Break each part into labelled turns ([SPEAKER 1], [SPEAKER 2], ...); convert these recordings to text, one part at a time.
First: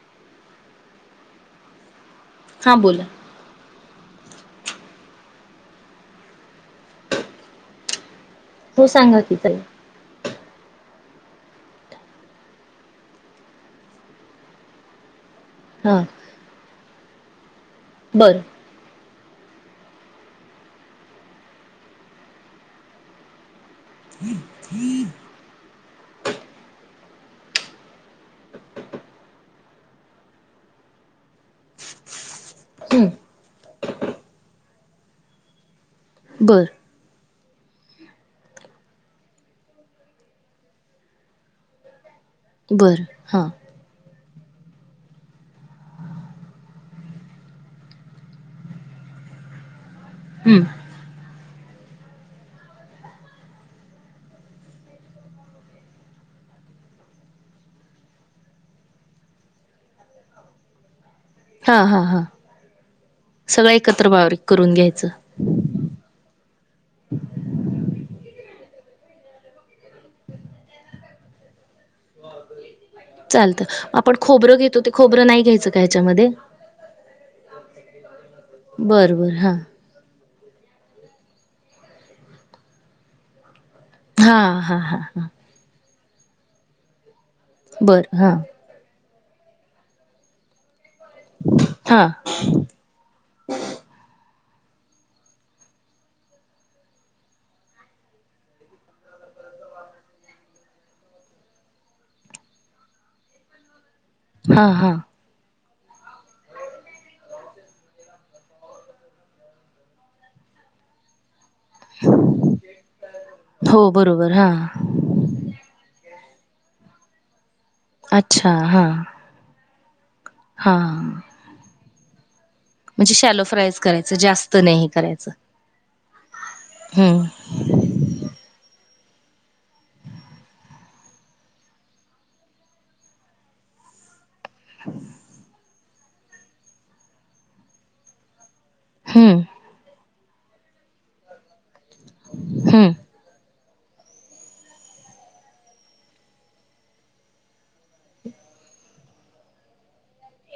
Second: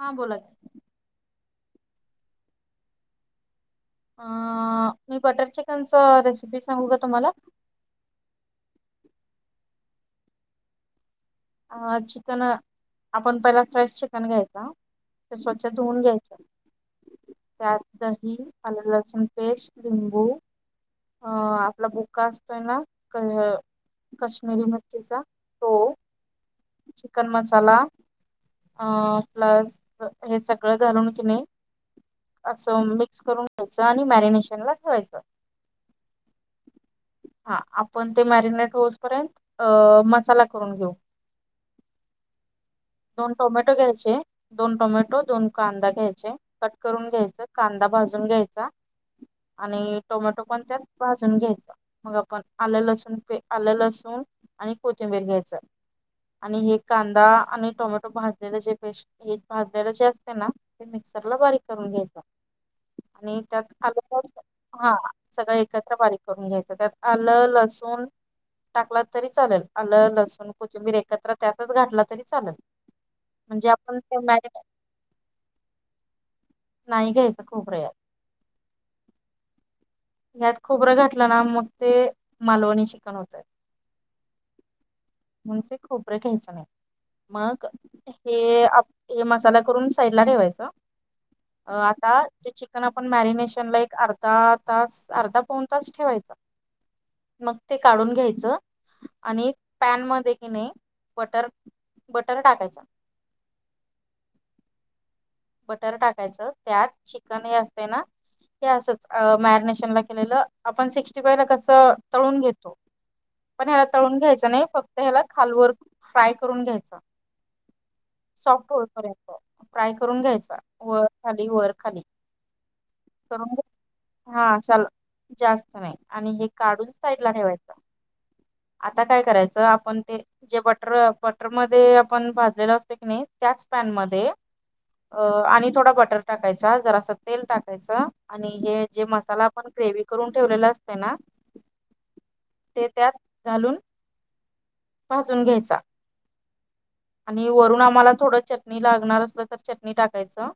[SPEAKER 1] हा बोला
[SPEAKER 2] हां बोल
[SPEAKER 1] अ मी बटर चिकनच रेसिपी सांगू का तुम्हाला?
[SPEAKER 2] हो सांगा की ताई
[SPEAKER 1] अ चिकन आपण पहिला फ्रेश चिकन घ्यायचा तर स्वच्छ
[SPEAKER 2] हा
[SPEAKER 1] धुऊन घ्यायचं त्यात दही
[SPEAKER 2] बर
[SPEAKER 1] आल, लसुन पेस्ट, लिंबू अ आपला बुका असतोय ना काश्मीरी मिरचीचा तो चिकन मसाला आ प्लस हे सगळं घालून की नहीं असं
[SPEAKER 2] हम्म
[SPEAKER 1] मिक्स करून घ्यायचं आणि मॅरिनेशन ला ठेवायचं
[SPEAKER 2] बरं
[SPEAKER 1] हा आपण ते मॅरिनेट होजपर्यंत मसाला करून घेऊ
[SPEAKER 2] बर
[SPEAKER 1] दोन
[SPEAKER 2] हा
[SPEAKER 1] टोमॅटो घ्यायचे दोन टोमॅटो, दोन कांदा घ्यायचे कट करून घ्यायचे कांदा भाजून घ्यायचा आणि टोमॅटो
[SPEAKER 2] हम्म
[SPEAKER 1] पण त्यात भाजून घ्यायच मग आपण आले लसून प आले लसुन आणि कोथिंबीर घ्यायचं आणि हे कांदा आणि टोमॅटो भाजलेलं जे पेस्ट हे भाजलेलं जे असते ना ते मिक्सरला बारीक
[SPEAKER 2] हा
[SPEAKER 1] करून
[SPEAKER 2] हा
[SPEAKER 1] घ्यायच
[SPEAKER 2] हा
[SPEAKER 1] आणि
[SPEAKER 2] सगळं
[SPEAKER 1] त्यात
[SPEAKER 2] एकत्र
[SPEAKER 1] आलं
[SPEAKER 2] बारीक करून
[SPEAKER 1] हा
[SPEAKER 2] घ्यायचं
[SPEAKER 1] सगळं एकत्र बारीक करून घ्यायचं त्यात आलं लसूण टाकला तरी चालेल आलं लसूण, कोथिंबीर एकत्र त्यातच घातला तरी चालेल
[SPEAKER 2] चालत
[SPEAKER 1] म्हणजे
[SPEAKER 2] आपण
[SPEAKER 1] ते
[SPEAKER 2] खोबरं
[SPEAKER 1] मॅरिनेट
[SPEAKER 2] घेतो ते खोबरं नाही घ्यायचं का याच्यामध्ये?
[SPEAKER 1] नाही घ्यायचं खोबर यात
[SPEAKER 2] बरं, बरं हां
[SPEAKER 1] यात खोबरं घातलं ना मग ते मालवणी चिकन होतय
[SPEAKER 2] हा, हा, हा, हा
[SPEAKER 1] मग ते खोबरं घ्यायचं नाही मग
[SPEAKER 2] बर हा
[SPEAKER 1] हे आप हे मसाला करून साईडला ठेवायच
[SPEAKER 2] हा
[SPEAKER 1] आता जे चिकन आप आपण मॅरिनेशन ला एक अर्धा तास अर्धा पाउन तास ठेवायचा मग ते काढून घ्यायचं आणि पॅन मध्ये कि नाही बटर, बटर टाकायच
[SPEAKER 2] हा, हा
[SPEAKER 1] बटर टाकायचं त्यात चिकन हे असते ना क असंच मॅरिनेशन ला केलेलं आपण सिक्स्टीफाय ला कस तळून घेतो पण ह्याला
[SPEAKER 2] हो
[SPEAKER 1] तळून
[SPEAKER 2] बरोबर हा
[SPEAKER 1] घ्यायचं नाही फक्त त्या ह्याला खालवर फ्राय करून घ्यायच.
[SPEAKER 2] अच्छा
[SPEAKER 1] सॉफ्ट
[SPEAKER 2] हा
[SPEAKER 1] होपर्यंत. फ्राय करून घ्यायच.
[SPEAKER 2] हा.
[SPEAKER 1] वर खाली.
[SPEAKER 2] म्हणजे शॅलो
[SPEAKER 1] करून
[SPEAKER 2] फ्रायच करायचं
[SPEAKER 1] घ्यायच.
[SPEAKER 2] जास्त
[SPEAKER 1] हा
[SPEAKER 2] नाही हे
[SPEAKER 1] चला.
[SPEAKER 2] करायचं
[SPEAKER 1] जास्त नाही आणि हे काढून साईड
[SPEAKER 2] हम्म
[SPEAKER 1] ला ठेवायच. आता काय करायचं आपण ते जे बटर बटर मध्ये आपण भाजलेलं असतो की नाही. त्याच पॅनमध्येध्ये.
[SPEAKER 2] ह [unintelligible]
[SPEAKER 1] अ आणि थोडा बटर टाकायचा. जरास तेल टाकायच. आणि हे जे
[SPEAKER 2] हम्म
[SPEAKER 1] मसाला आपण ग्रेवी करून ठेवलेलं असत ना. ते त्यात
[SPEAKER 2] हम्म
[SPEAKER 1] घालून भाजून घ्यायचा. आणि वरून आम्हाला थोडं चटणी लागणार असलं तर, चटणी टाकायचं.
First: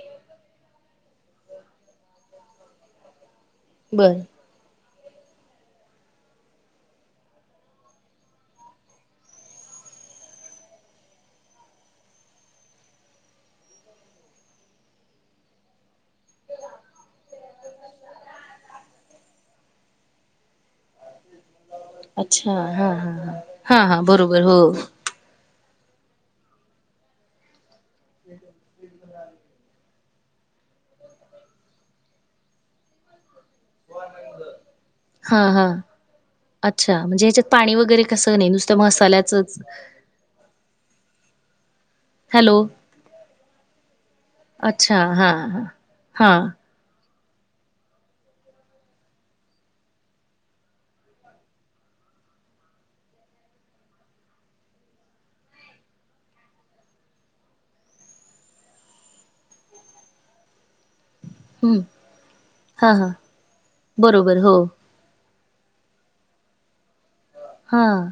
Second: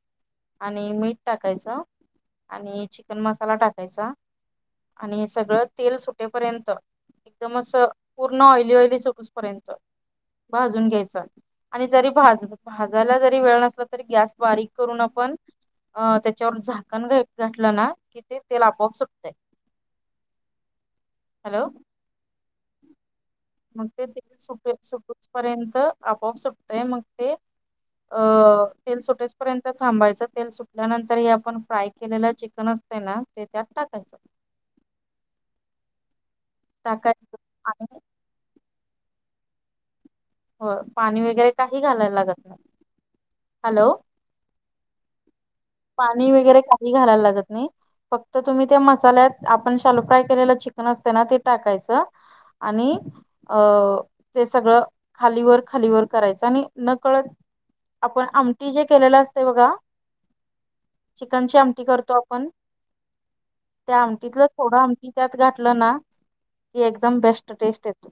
[SPEAKER 1] आणि मीठ टाकायचं. आणि चिकन मसाला टाकायचा.
[SPEAKER 2] बर
[SPEAKER 1] आणि सगळं तेल सुटेपर्यंत, एकदम असं पूर्ण ऑइली ऑइली सुटूपर्यंत भाजून घ्यायच. आणि जरी भाज भाजायला जरी वेळ नसला, तरी गॅस बारीक करून आपण अ त्याच्यावर झाकण घ घाठलं ना कि ते तेल आपोआप सुटतंय. हॅलो.
[SPEAKER 2] अच्छा, हा ह हा हा बरोबर हो.
[SPEAKER 1] र्य आपोआप सुटतय मग ते सुटे पर्यंत थांबायचं. तेल सुटल्यानंतर हे आपण फ्राय केलेलं चिकन असते ना. ते त्यात टाकायचं.
[SPEAKER 2] ह ह. अच्छा, म्हणजे
[SPEAKER 1] टाकायचं
[SPEAKER 2] ह्याच्यात पाणी
[SPEAKER 1] आणि
[SPEAKER 2] वगैरे कसं नाही. नुसत मसाल्याचं
[SPEAKER 1] हो पाणी वगैरे काही घालायला लागत
[SPEAKER 2] हॅलो
[SPEAKER 1] नाही. हॅलो.
[SPEAKER 2] अच्छा हा ह.
[SPEAKER 1] पाणी वगैरे काही घालायला लागत नाही. फक्त तुम्ही त्या मसाल्यात. आपण शालो फ्राय केलेलं चिकन असते ना. ते टाकायचं. आणि अ ते सगळं खालीवर खालीवर करायचं आणि नकळत आपण आमटी जे केलेलं असते बघा. चिकनची
[SPEAKER 2] हम्म
[SPEAKER 1] आमटी करतो आपण.
[SPEAKER 2] हा हा
[SPEAKER 1] त्या
[SPEAKER 2] बरोबर
[SPEAKER 1] आमटीतलं
[SPEAKER 2] हो
[SPEAKER 1] थोडं आम टी त्यात घातलं ना. की एकदम बेस्ट
[SPEAKER 2] हा
[SPEAKER 1] टेस्ट येते.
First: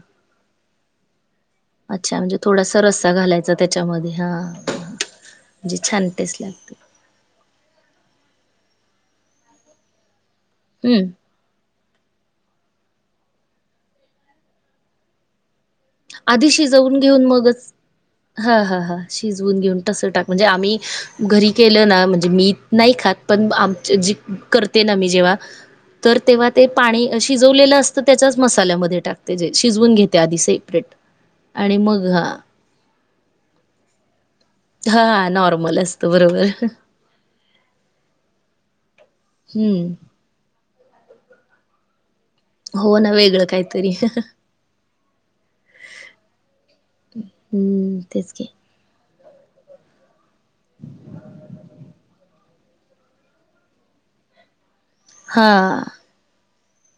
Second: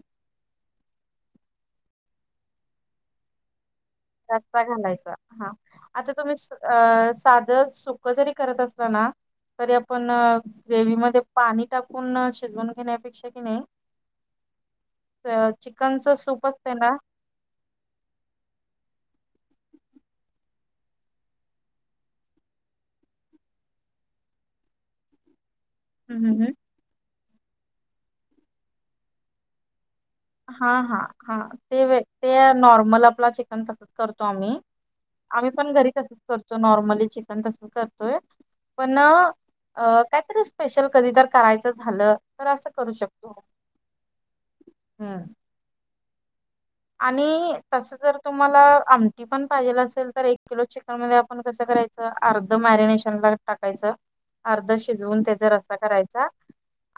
[SPEAKER 2] अच्छा म्हणजे थोडासा रस्सा घालायचा त्याच्यामध्ये. हा
[SPEAKER 1] रसा घालायचा. हा
[SPEAKER 2] म्हणजे छान
[SPEAKER 1] आता तुम्ही
[SPEAKER 2] टेस्ट लागते
[SPEAKER 1] अ साध सुक जरी करत असलं ना, तरी आपण
[SPEAKER 2] हम्म
[SPEAKER 1] ग्रेवीमध्ये पाणी टाकून शिजवून घेण्यापेक्षा की नाही चिकनचं सूप असतं ना,
[SPEAKER 2] तुन मगच. ह ह ह शिजवून घेऊन तसं टाक, म्हणजे आम्ही घरी केलं ना, म्हणजे मी नाही खात. पण आमचे जी करते ना मी जेव्हा?
[SPEAKER 1] [inaudible]
[SPEAKER 2] तर तेव्हा ते पाणी, शिजवलेलं असतं. त्याच्याच मसाल्यामध्ये टाकते. जे शिजवून घेत
[SPEAKER 1] हा हा हा ते
[SPEAKER 2] हां.
[SPEAKER 1] ते नॉर्मल आपला चिकन तसच करतो आम्ही.
[SPEAKER 2] हां,
[SPEAKER 1] आम्ही पण
[SPEAKER 2] नॉर्मल
[SPEAKER 1] घरी
[SPEAKER 2] असतं
[SPEAKER 1] तसच
[SPEAKER 2] बरोबर.
[SPEAKER 1] करतो नॉर्मली चि कण तसच करतोय. पण
[SPEAKER 2] हं.
[SPEAKER 1] काहीतरी स्पेशल कधी तर करायचं झालं तर असं करू
[SPEAKER 2] हो ना
[SPEAKER 1] शकतो.
[SPEAKER 2] वेगळं काहीतरी
[SPEAKER 1] हम् आणि तस
[SPEAKER 2] हं,
[SPEAKER 1] जर
[SPEAKER 2] तेच की.
[SPEAKER 1] तुम्हाला आम टी पण पाहिजेल असेल तर एक किलो चिकन मध्ये आपण कसं करायचं अर्ध मॅरिनेशन ला टाकायच. अर्ध शिजवून त्याचा रस्सा
[SPEAKER 2] हां,
[SPEAKER 1] करायचा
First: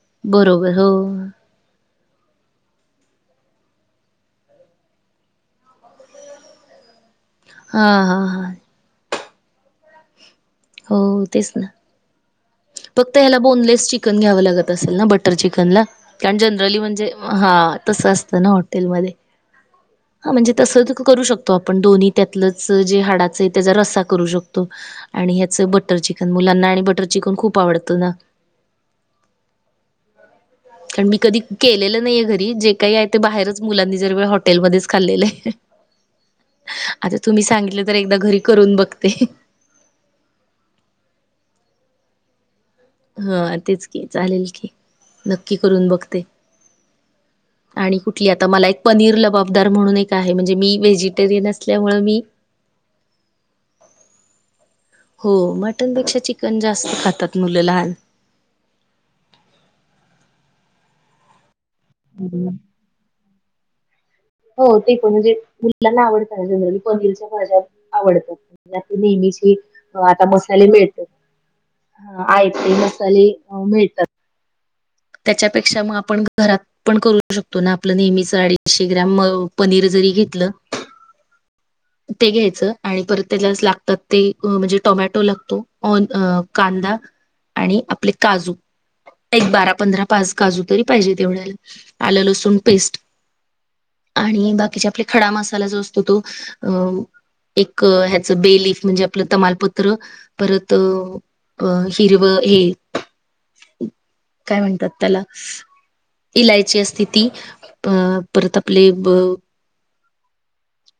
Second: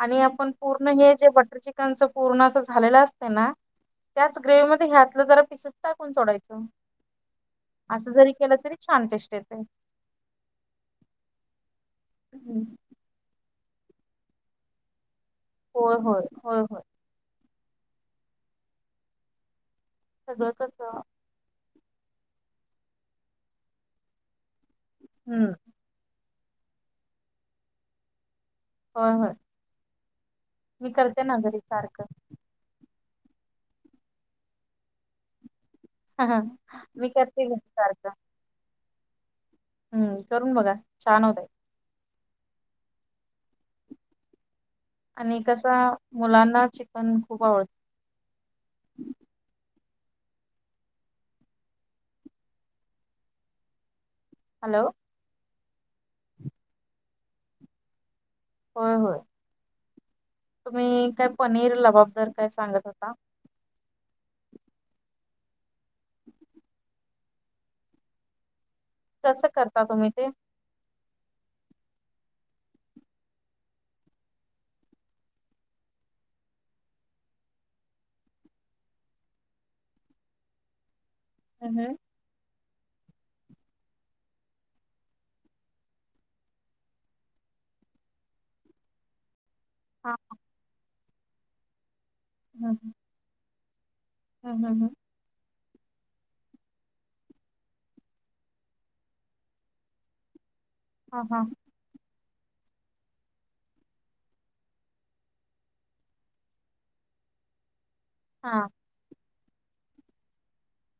[SPEAKER 1] आणि आपण
[SPEAKER 2] बरोबर. हो.
[SPEAKER 1] पूर्ण हे जे बटर चिक णच पूर्ण असं झालेलं असतय ना. ग्रेव मध्ये घातलं जरा पिसेच टाकून सोडायच
[SPEAKER 2] हां,
[SPEAKER 1] अस
[SPEAKER 2] हां,
[SPEAKER 1] जरी
[SPEAKER 2] हां.
[SPEAKER 1] केलं तरी छान टेस्ट येतय.
[SPEAKER 2] हो तेच ना.
[SPEAKER 1] हम्म
[SPEAKER 2] फक्त ह्याला बोनलेस चिकन घ्यावं लागत असेल ना बटर चिकनला
[SPEAKER 1] होय होय
[SPEAKER 2] कारण
[SPEAKER 1] होय
[SPEAKER 2] जनरली
[SPEAKER 1] होय
[SPEAKER 2] म्हणजे हा तस असतं ना हॉटेलमध्ये हा
[SPEAKER 1] सगळं
[SPEAKER 2] म्हणजे तस
[SPEAKER 1] कसं
[SPEAKER 2] तु करू शकत. तो आपण दोन्ही त्यातलंच जे हाडाचं आहे त्याचा रस्सा करू शकतो आणि
[SPEAKER 1] हम्म
[SPEAKER 2] ह्याच बट बटर चिकन मुलांना आणि बटर चिकन खूप आवडतं ना.
[SPEAKER 1] होय होय
[SPEAKER 2] कारण मी
[SPEAKER 1] करते ना
[SPEAKER 2] कधी
[SPEAKER 1] घरी
[SPEAKER 2] केलेलं
[SPEAKER 1] सारखं.
[SPEAKER 2] नाहीये घरी कधी जे काही आहे ते बाहेरच मुलांनी जर वेळ हॉटेलमध्येच खाल्लेल आहे.
[SPEAKER 1] मी
[SPEAKER 2] आता तुम्ही
[SPEAKER 1] करते घरी
[SPEAKER 2] सांगितलं तर
[SPEAKER 1] सारखं
[SPEAKER 2] एकदा घरी करून बघते.
[SPEAKER 1] हम्म करून बघा छान होतय.
[SPEAKER 2] ह तेच की चालेल की
[SPEAKER 1] आणि
[SPEAKER 2] नक्की
[SPEAKER 1] कस
[SPEAKER 2] करून बघते
[SPEAKER 1] मुलांना चिकन खूप आवडतं.
[SPEAKER 2] आणि कुठली आता मला एक पनीर लबाबदार म्हणून एक आहे म्हणजे मी व्हेजिटेरियन असल्यामुळ मी
[SPEAKER 1] हॅलो
[SPEAKER 2] हो मटणपेक्षा चिकन जास्त खातात मुलं लहान
[SPEAKER 1] होय होय तुम्ही काय पनीर लबाबदार काय सांगत होता.
[SPEAKER 2] हो ते पण म्हणजे मुलांना आवडतं ना जनरली पनीरच्या भाज्या आवडतात.
[SPEAKER 1] कसं
[SPEAKER 2] नेहमीची
[SPEAKER 1] करता तुम्ही
[SPEAKER 2] आता
[SPEAKER 1] ते?
[SPEAKER 2] मस्त मसाले मिळतात हा आयते मसाले मिळतात. त्याच्यापेक्षा मग आपण घरात पण करू शकतो ना आपलं नेहमी अडीचशे ग्राम पनीर जरी घेतलं.
[SPEAKER 1] हम्म हम्म
[SPEAKER 2] ते घ्यायचं आणि परत त्यालाच लागतात ते म्हणजे टोमॅटो लागतो आँन कांदा आणि आपले काजू एक बारा पंधरा
[SPEAKER 1] हा
[SPEAKER 2] पाच काजू तरी पाहिजे तेवढ्या आलं लसूण
[SPEAKER 1] हम्म
[SPEAKER 2] पेस्ट आणि
[SPEAKER 1] हम्म हम्म हम्म.
[SPEAKER 2] बाकीचे आपले खडा मसाला जो असतो तो अ एक ह्याचं बेलिफ म्हणजे आपलं तमालपत्र परत
[SPEAKER 1] हा हा
[SPEAKER 2] अ हिरवं हे काय म्हणतात त्याला इलायची असते ती अ
[SPEAKER 1] हा
[SPEAKER 2] परत
[SPEAKER 1] हा
[SPEAKER 2] आपले. ब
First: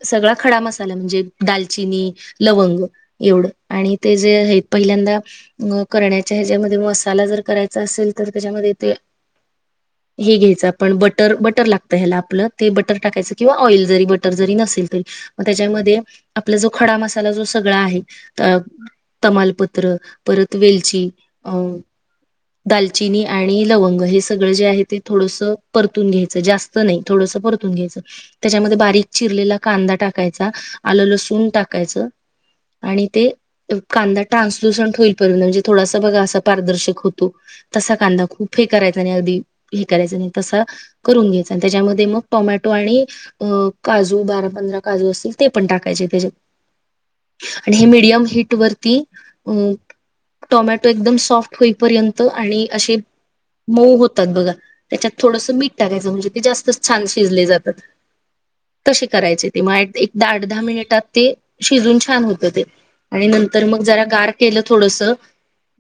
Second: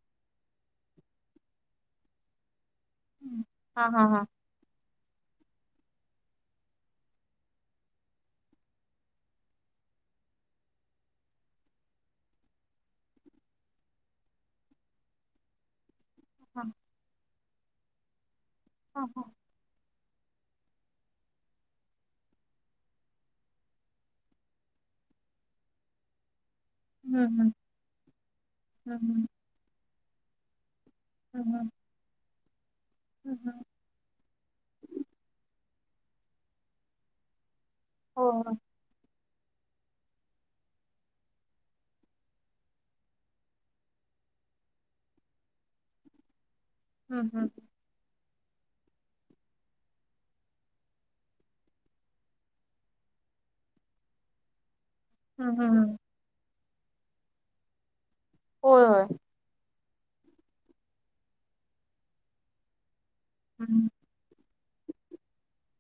[SPEAKER 2] सगळा खडा मसाला म्हणजे दालचिनी लवंग एवढं आणि ते
[SPEAKER 1] हा हा
[SPEAKER 2] जे पहिल्यांदा करण्याच्या ह्या जमध्ये मसाला जर करायचा असेल तर त्याच्यामध्ये ते हे घ्यायचं आपण बटर बटर लागतं ह्याला आपलं ते बटर टाकायचं किंवा ऑइल जरी बटर. नसेल तरी त्याच्या मध्ये आपला खडा मसाला जो आहे.
[SPEAKER 1] हां हा
[SPEAKER 2] तमालपत्र परत वेलची अ दालचिनी आणि लवंग हे सगळं जे आहे ते थोडसं परतून घ्यायचं. जास्त- - त नाही.
[SPEAKER 1] हम्म
[SPEAKER 2] थोडस
[SPEAKER 1] हम्म
[SPEAKER 2] परतून घ्यायचं. त्याच्यामध्ये
[SPEAKER 1] हम्म
[SPEAKER 2] बारीक
[SPEAKER 1] हम्म.
[SPEAKER 2] चिरलेला कांदा टाकायचा. आलं
[SPEAKER 1] हं,
[SPEAKER 2] लसुण
[SPEAKER 1] हं,
[SPEAKER 2] टाकायचं आणि ते-
[SPEAKER 1] हं, हं.
[SPEAKER 2] कांदा ट्रान्सलूसंट होईपर्यंत, म्हणजे थोडासा बघा असा पारदर्शक होतो. तसा कांदा
[SPEAKER 1] हो, हो.
[SPEAKER 2] खूप हे करायचा नाही. अगदी- हे करायचं नाही. तसं करून घ्यायच आणि त्याच्यामध्ये मग टोमॅटो आणि अ- काजू बारा पंधरा काजू असतील ते पण टाकायचे त्याच्यात.
[SPEAKER 1] हम्म हम्.
[SPEAKER 2] आणि हे मीडियम हीट वरती अ- टोमॅटो एकदम सॉफ्ट होईपर्यंत आणि असे मऊ होतात बघा. त्याच्यात थोडंसं
[SPEAKER 1] हं, हं,
[SPEAKER 2] मीठ
[SPEAKER 1] हं.
[SPEAKER 2] टाकायचं म्हणजे ते जास्त छान शिजले जातात.
[SPEAKER 1] होय, होय.
[SPEAKER 2] तसे करायचे ते. मग एक आठ दहा मिनिटात ते शिजून छान होतं ते. आणि नंतर
[SPEAKER 1] हं,
[SPEAKER 2] मग
[SPEAKER 1] हं.
[SPEAKER 2] जरा गार- केलं थोडस.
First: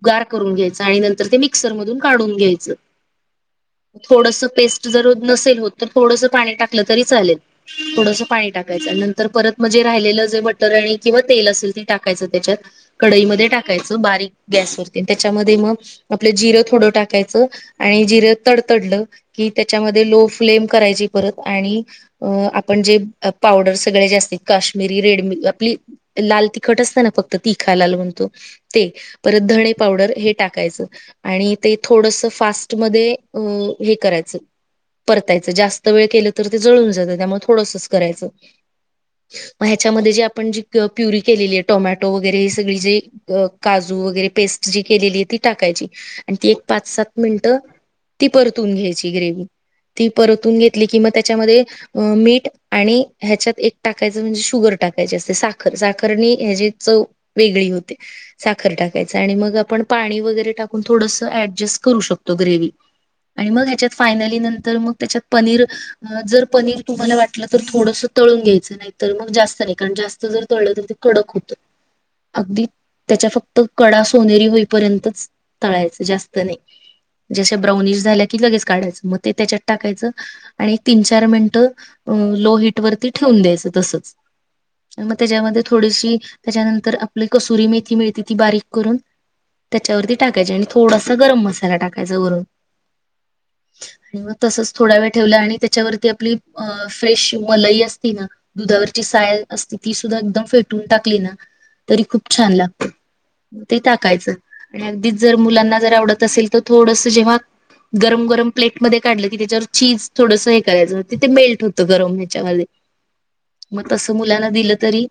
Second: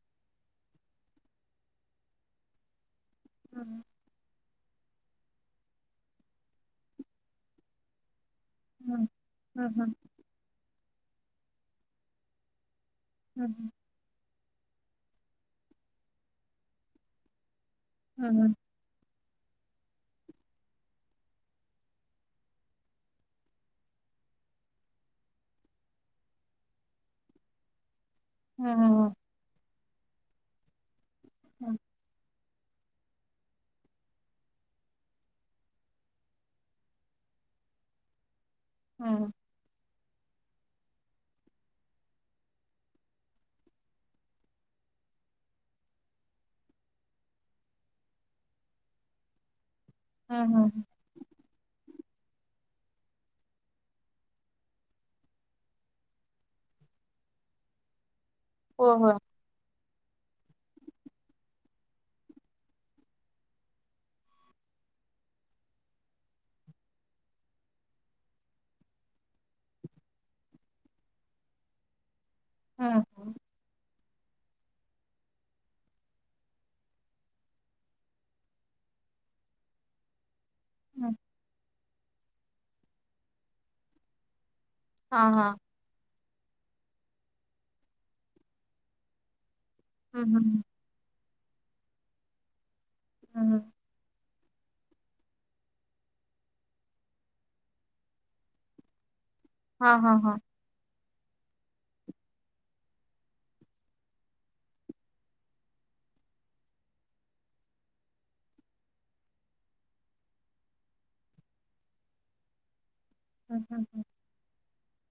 [SPEAKER 2] गार करून घ्यायचं आणि नंतर ते मिक्सर मधून काढून घ्यायचं.
[SPEAKER 1] हं,
[SPEAKER 2] थोडस पेस्ट जर नसेल होत, तर थोडस पाणी टाकलं तरी चालेल. थोडस पाणी टाक- - कायच.
[SPEAKER 1] हं.
[SPEAKER 2] नंतर परत
[SPEAKER 1] हं,
[SPEAKER 2] म्हणजे
[SPEAKER 1] हं.
[SPEAKER 2] राहिलेलं जे बटर आणि किंवा तेल असेल ते टाकायचं त्याच्यात- कढईमध्ये
[SPEAKER 1] हं, हं.
[SPEAKER 2] टाकायचं बारीक गॅसवरती. त्याच्यामध्ये मग आपलं जिरं थोडं टाकायचं. आणि
[SPEAKER 1] हं,
[SPEAKER 2] जिरे
[SPEAKER 1] हं.
[SPEAKER 2] तडतडलं की त्याच्यामध्ये लो फ्लेम करायची परत आणि- अ आपण जे पावडर सगळे जे असत काश्मीरी रेडमी आपली- लाल तिखट असत ना फक्त तिखा लाल म्हणतो.
[SPEAKER 1] हं,
[SPEAKER 2] ते
[SPEAKER 1] हं,
[SPEAKER 2] परत धणे पावडर हे टाकायचं. आणि ते
[SPEAKER 1] हं.
[SPEAKER 2] थोडस फास्- मधे हे करायच. परतायच जास्त वेळ केल तर ते जळून जात. त्यामुळे थोडसच करायचं.
[SPEAKER 1] हम.
[SPEAKER 2] मग ह्याच्यामध्ये जे आपण जी प्युरी केलेली आहे. टोमॅटो वगैरे हे सगळी जे- अ काजू वगैरे पेस्ट जी केलेली आहे. ती टाकायची आणि ती एक पाच सात मिनटं- ती परतून घ्यायची ग्रेव्ही. ती
[SPEAKER 1] हं,
[SPEAKER 2] परतून
[SPEAKER 1] हं.
[SPEAKER 2] घेतली किंवा त्याच्यामध्ये- अ मीठ आणि ह्याच्यात एक टाकायचं म्हणजे शुगर टाकायची असते. साखर साखरनी ह्याची चव- वेगळी होते. साखर
[SPEAKER 1] होय,
[SPEAKER 2] टाकायच
[SPEAKER 1] होय.
[SPEAKER 2] आणि मग आपण- पाणी वगैरे टाकून थोडस ऍडजस्ट करू शकतो ग्रेव्ही. आणि मग ह्याच्यात फायनली नंतर मग त्याच्यात पनीर. जर पनीर- तुम्हाला वाटलं तर थोडंसं तळून घ्यायचं. नाही तर मग जास्त नाही. कारण जास्त जर तळलं तर ते कडक होतं. अगदी
[SPEAKER 1] हं,
[SPEAKER 2] त्याच्या
[SPEAKER 1] हं.
[SPEAKER 2] फक्त कडा सोनेरी होईपर्यंतच तळायचं जास्त नाही. जशा ब्राउनिश झाल्या की लगेच काढायचं. मग ते त्याच्यात टाकायचं. आणि एक तीन
[SPEAKER 1] हं.
[SPEAKER 2] चार मिनटं लो हीट वरती ठेवून द्यायचं तसच. मग
[SPEAKER 1] हां, हां.
[SPEAKER 2] त्याच्यामध्ये थोडीशी, त्याच्यानंतर आपली कसुरी मेथी मिळते ती बारीक करून- त्याच्यावरती
[SPEAKER 1] हं,
[SPEAKER 2] टाकायची
[SPEAKER 1] हं.
[SPEAKER 2] आणि थोडासा गरम मसाला टाकायचा वरून.
[SPEAKER 1] हं, हं.
[SPEAKER 2] आणि मग- तसच थोडा वेळ ठेवल आणि त्याच्यावरती आपली- अ- फ्रेश मलई असती ना? दुधावरची साय असते ती
[SPEAKER 1] हां,
[SPEAKER 2] सुद्धा
[SPEAKER 1] हां, हां.
[SPEAKER 2] एकदम फे- -टून टाकली ना? तरी खूप छान लागते. ते टाकायचं. आणि अगदीच जर मुलांना जर आवडत असेल तर, थोडस जेव्हा- गरम गरम प्लेटमध्ये काढलं की, त्याच्यावर चीज थोडस हे करायचं. तिथे मेल्ट होत गरम ह्याच्यामध्ये.
[SPEAKER 1] हं, हं,
[SPEAKER 2] मग
[SPEAKER 1] हं.
[SPEAKER 2] तसं मुलांना दिलं तरी-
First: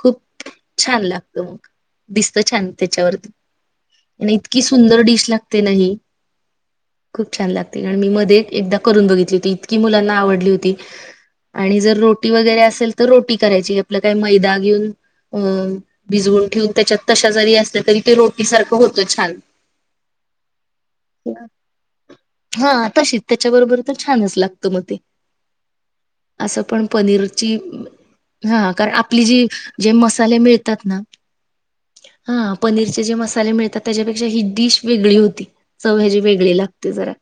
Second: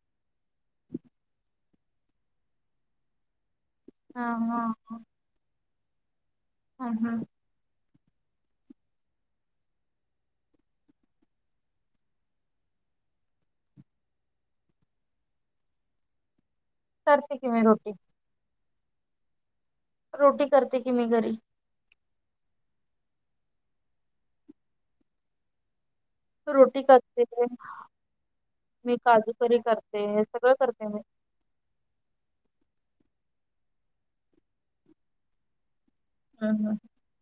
[SPEAKER 2] खूप छान लागत मग. दिसत छान त्याच्यावरती. आणि
[SPEAKER 1] हां,
[SPEAKER 2] इतकी
[SPEAKER 1] हां,
[SPEAKER 2] सुंदर डिश लागते ना ही.
[SPEAKER 1] हां हां
[SPEAKER 2] खूप छान लागते आणि मी मध्ये एकदा करून बघितली होती इतकी मुलांना आवडली होती. आणि जर रोटी वगैरे असेल तर रोटी करायची आपलं काही मैदा घेऊन अं भिजवून ठेवून त्याच्यात तशा
[SPEAKER 1] करते की
[SPEAKER 2] जरी
[SPEAKER 1] मी
[SPEAKER 2] असल्या
[SPEAKER 1] रोटी.
[SPEAKER 2] तरी ते रोटी सारखं होतं छान..
[SPEAKER 1] रोटी करते कि मी घरी
[SPEAKER 2] हा तशीच त्याच्याबरोबर तर छानच लागत मग ते. असं
[SPEAKER 1] रोटी
[SPEAKER 2] पण
[SPEAKER 1] करते,
[SPEAKER 2] पनीरची हा कारण
[SPEAKER 1] मी
[SPEAKER 2] आपली
[SPEAKER 1] काजू
[SPEAKER 2] जी
[SPEAKER 1] करी
[SPEAKER 2] जे
[SPEAKER 1] करते, हे
[SPEAKER 2] मसाले
[SPEAKER 1] सगळं
[SPEAKER 2] मिळतात
[SPEAKER 1] करते मी.
[SPEAKER 2] ना हा पनीरचे जे मसाले मिळतात त्याच्यापेक्षा ही डिश वेगळी होती चव
[SPEAKER 1] हं,
[SPEAKER 2] वेगळे
[SPEAKER 1] हं.
[SPEAKER 2] लागते जरा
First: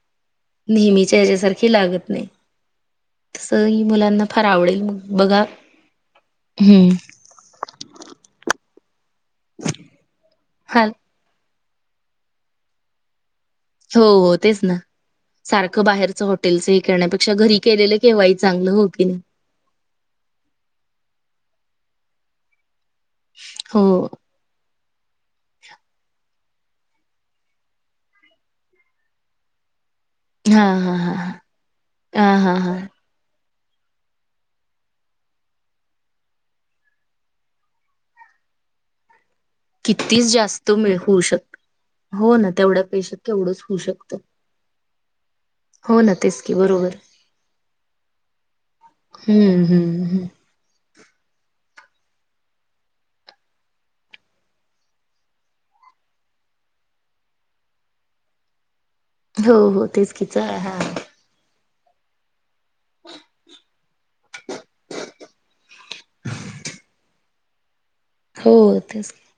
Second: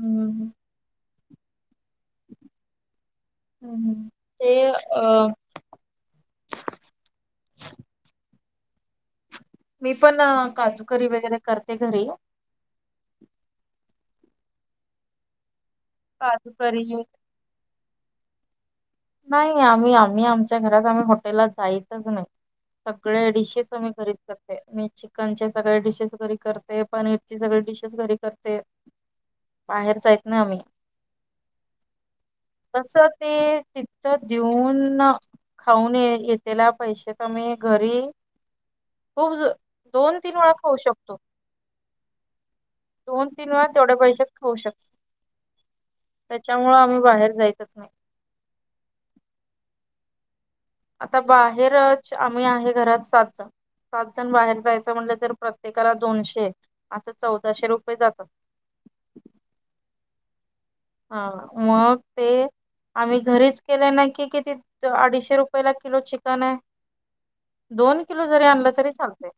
[SPEAKER 1] हं, हं.
[SPEAKER 2] नेहमीच्या ह्याच्यासारखे लागत नाही. तसं
[SPEAKER 1] हं,
[SPEAKER 2] ही
[SPEAKER 1] हं.
[SPEAKER 2] मुलांना फार
[SPEAKER 1] ते
[SPEAKER 2] आवडेल मग
[SPEAKER 1] अ,
[SPEAKER 2] बघा हम्म
[SPEAKER 1] मी पण
[SPEAKER 2] हा
[SPEAKER 1] काजूकरी वगैरे करते घरी.
[SPEAKER 2] हो हो तेच ना सारखं बाहेरच
[SPEAKER 1] काजू
[SPEAKER 2] हॉटेलच हे
[SPEAKER 1] करी
[SPEAKER 2] करण्यापेक्षा घरी केलेले केव्हाही चांगलं हो की नाही.
[SPEAKER 1] नाही आम्ही आम्ही आमच्या घरात आम्ही हॉटेलला जायचच नाही. सगळ्या डिशेस आम्ही
[SPEAKER 2] हो
[SPEAKER 1] खरीद करते मी चिकनच्या सगळ्या डिशेस घरी करत ते पनीरची सगळी डिशेस घरी करते बाहेर जाय नाही मी
[SPEAKER 2] हा हा हा हा हा हा.
[SPEAKER 1] तसं ते तर देऊन खाऊन येतला पैसे तर मी घरी खूप दोन
[SPEAKER 2] कितीच
[SPEAKER 1] तीन वेळा
[SPEAKER 2] जास्त
[SPEAKER 1] खाऊ
[SPEAKER 2] मिळ
[SPEAKER 1] शकतो
[SPEAKER 2] होऊ शकत हो ना तेवढ्या पैशात
[SPEAKER 1] दोन तीन
[SPEAKER 2] केवढंच
[SPEAKER 1] वेळा
[SPEAKER 2] होऊ
[SPEAKER 1] तेवढ्या
[SPEAKER 2] शकतं.
[SPEAKER 1] पैशात होऊ शकत
[SPEAKER 2] हो ना तेच की
[SPEAKER 1] त्याच्यामुळ
[SPEAKER 2] बरोबर
[SPEAKER 1] आम्ही बाहेर जायचच नाही‌
[SPEAKER 2] हम्म हम् हम्म
[SPEAKER 1] आता बाहेरच आम्ही आहे घरात सात जण सात जण बाहेर जायचं म्हणलं तर प्रत्येकाला दोनशे आता चौदाशे रुपये जातात.
[SPEAKER 2] हो हो तेच कि [unintelligible]
[SPEAKER 1] हा मग ते आम्ही घरीच केले ना की किती अडीचशे रुप [unintelligible] किलो चिकन आहे. दोन किलो जरी
[SPEAKER 2] हो
[SPEAKER 1] आलं तरी
[SPEAKER 2] तेच की.
[SPEAKER 1] चालतय.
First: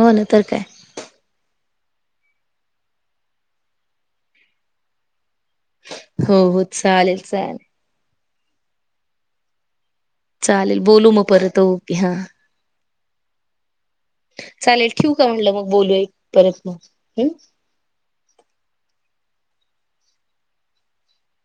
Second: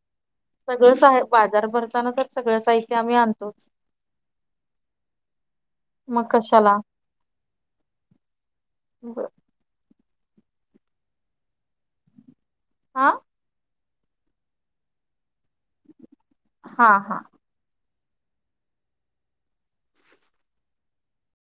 [SPEAKER 2] हो ना तर काय
[SPEAKER 1] सगळं सा बाजार भरताना तर सगळं साहित्य आम्ही आणतोच. मग
[SPEAKER 2] हो हो
[SPEAKER 1] कशाला.
[SPEAKER 2] चालेल चालेल चालेल बोलू मग परत ओके हां
[SPEAKER 1] हां
[SPEAKER 2] चालेल ठेवू का म्हटलं मग बोलूया परत मग
[SPEAKER 1] हा हा.
[SPEAKER 2] हम्म